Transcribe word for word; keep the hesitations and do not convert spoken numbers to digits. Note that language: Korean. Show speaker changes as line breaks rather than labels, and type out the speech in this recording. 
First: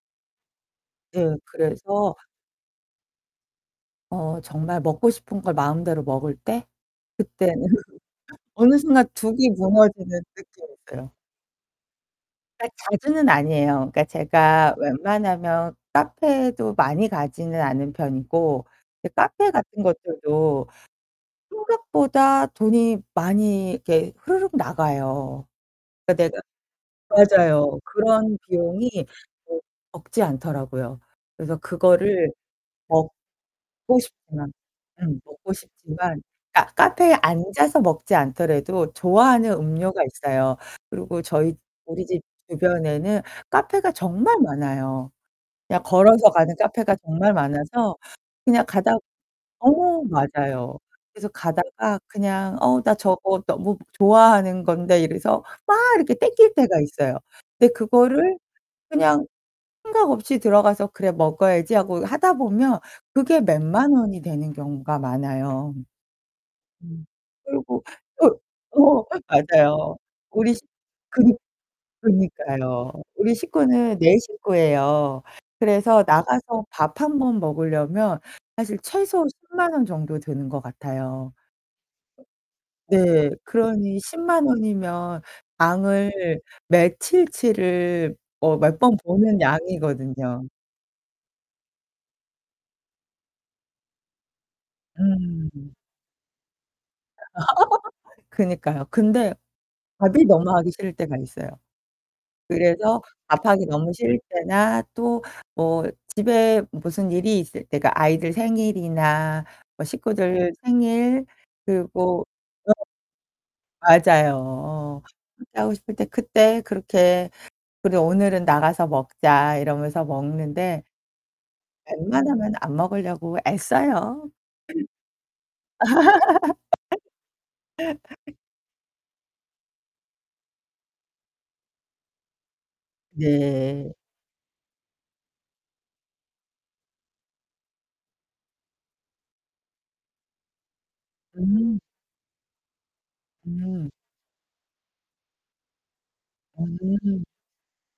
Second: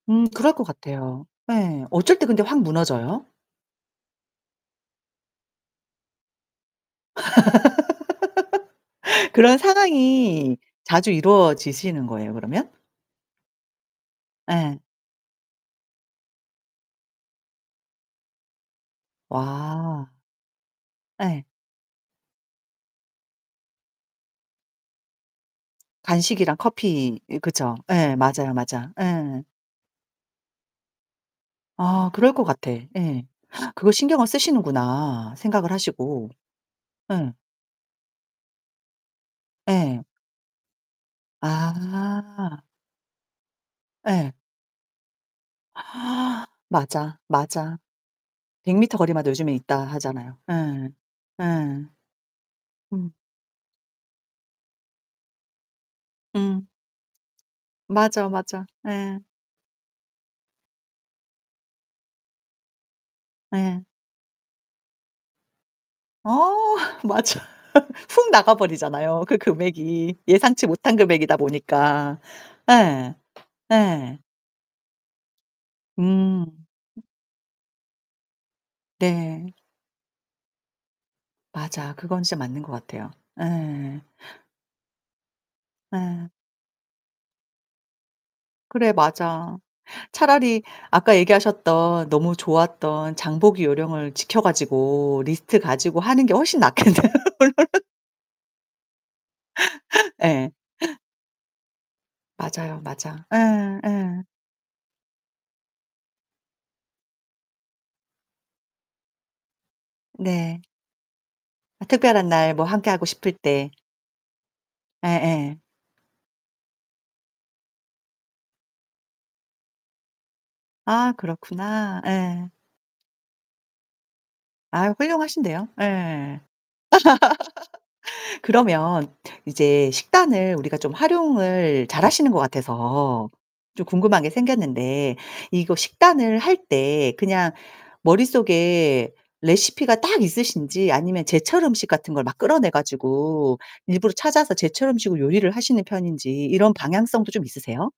음 그럴 것 같아요.
네.
예.
그래서
어쩔 때 근데 확 무너져요?
어 정말 먹고 싶은 걸 마음대로 먹을 때 그때는 어느 순간 둑이
그런
무너지는
상황이 자주
느낌이었어요.
이루어지시는 거예요,
아
그러면?
자주는 아니에요. 그러니까 제가
예.
웬만하면 카페도 많이 가지는 않는 편이고 이제 카페 같은
와.
것들도
예.
생각보다 돈이 많이 이렇게 흐르륵 나가요. 그러니까 내가
간식이랑 커피. 이 그쵸.
맞아요.
예
그런
맞아요,
비용이
맞아. 예.
뭐 적지 않더라고요. 그래서
아
그거를
그럴 것 같아. 예.
먹고
그거 신경을
싶지만 음
쓰시는구나.
먹고
생각을
싶지만
하시고.
카 카페에
예.
앉아서 먹지 않더라도 좋아하는 음료가
예.
있어요. 그리고 저희 우리 집
아.
주변에는 카페가
예.
정말 많아요. 그냥 걸어서 가는 카페가
맞아,
정말
맞아.
많아서 그냥
백
가다
미터 거리마다 요즘에 있다
어
하잖아요.
맞아요.
예.
그래서
예.
가다가 그냥 '어 나
음.
저거 너무 좋아하는 건데.' 이래서 막 이렇게 당길
음.
때가 있어요. 근데
맞아,
그거를
맞아. 예.
그냥 생각 없이 들어가서 '그래 먹어야지.' 하고 하다 보면 그게 몇
예.
만 원이 되는 경우가 많아요.
어
음
맞아.
그리고
훅 나가
어, 어
버리잖아요, 그
맞아요.
금액이.
우리
예상치 못한
그니
금액이다 보니까.
그러니까요.
예.
우리 식구는 네
예.
식구예요. 그래서
음
나가서
으.
밥 한 번 먹으려면 사실 최소
네.
십만 원 정도 드는 것 같아요.
맞아. 그건 진짜 맞는 것 같아요.
네. 그러니
예.
십만 원이면 장을
예.
며칠치를 어 몇
그래
번 보는
맞아.
양이거든요.
차라리 아까 얘기하셨던 너무 좋았던 장보기 요령을 지켜 가지고 리스트
음.
가지고 하는 게 훨씬 낫겠네요.
그니까요. 근데 밥이 너무
예.
하기 싫을 때가 있어요.
맞아요,
그래서
맞아.
밥하기
예.
너무 싫을
예.
때나 또 뭐 집에 무슨 일이 있을 때가 아이들 생일이나 뭐 식구들
네.
생일
아
그 뭐 어
특별한 날 뭐 함께하고 싶을 때.
맞아요. 그렇게
예예.
하고 싶을 때 그때 그렇게 '그래 오늘은 나가서 먹자.' 이러면서 먹는데
아 그렇구나. 예.
웬만하면 안 먹으려고 애써요.
아 훌륭하신데요. 예. 그러면 이제 식단을 우리가 좀 활용을 잘하시는 것 같아서 좀
네.
궁금한 게 생겼는데 이거 식단을 할 때 그냥 머릿속에 레시피가 딱 있으신지 아니면 제철
음.
음식 같은 걸 막 끌어내 가지고
음.
일부러 찾아서 제철 음식으로 요리를 하시는 편인지 이런
음.
방향성도 좀 있으세요?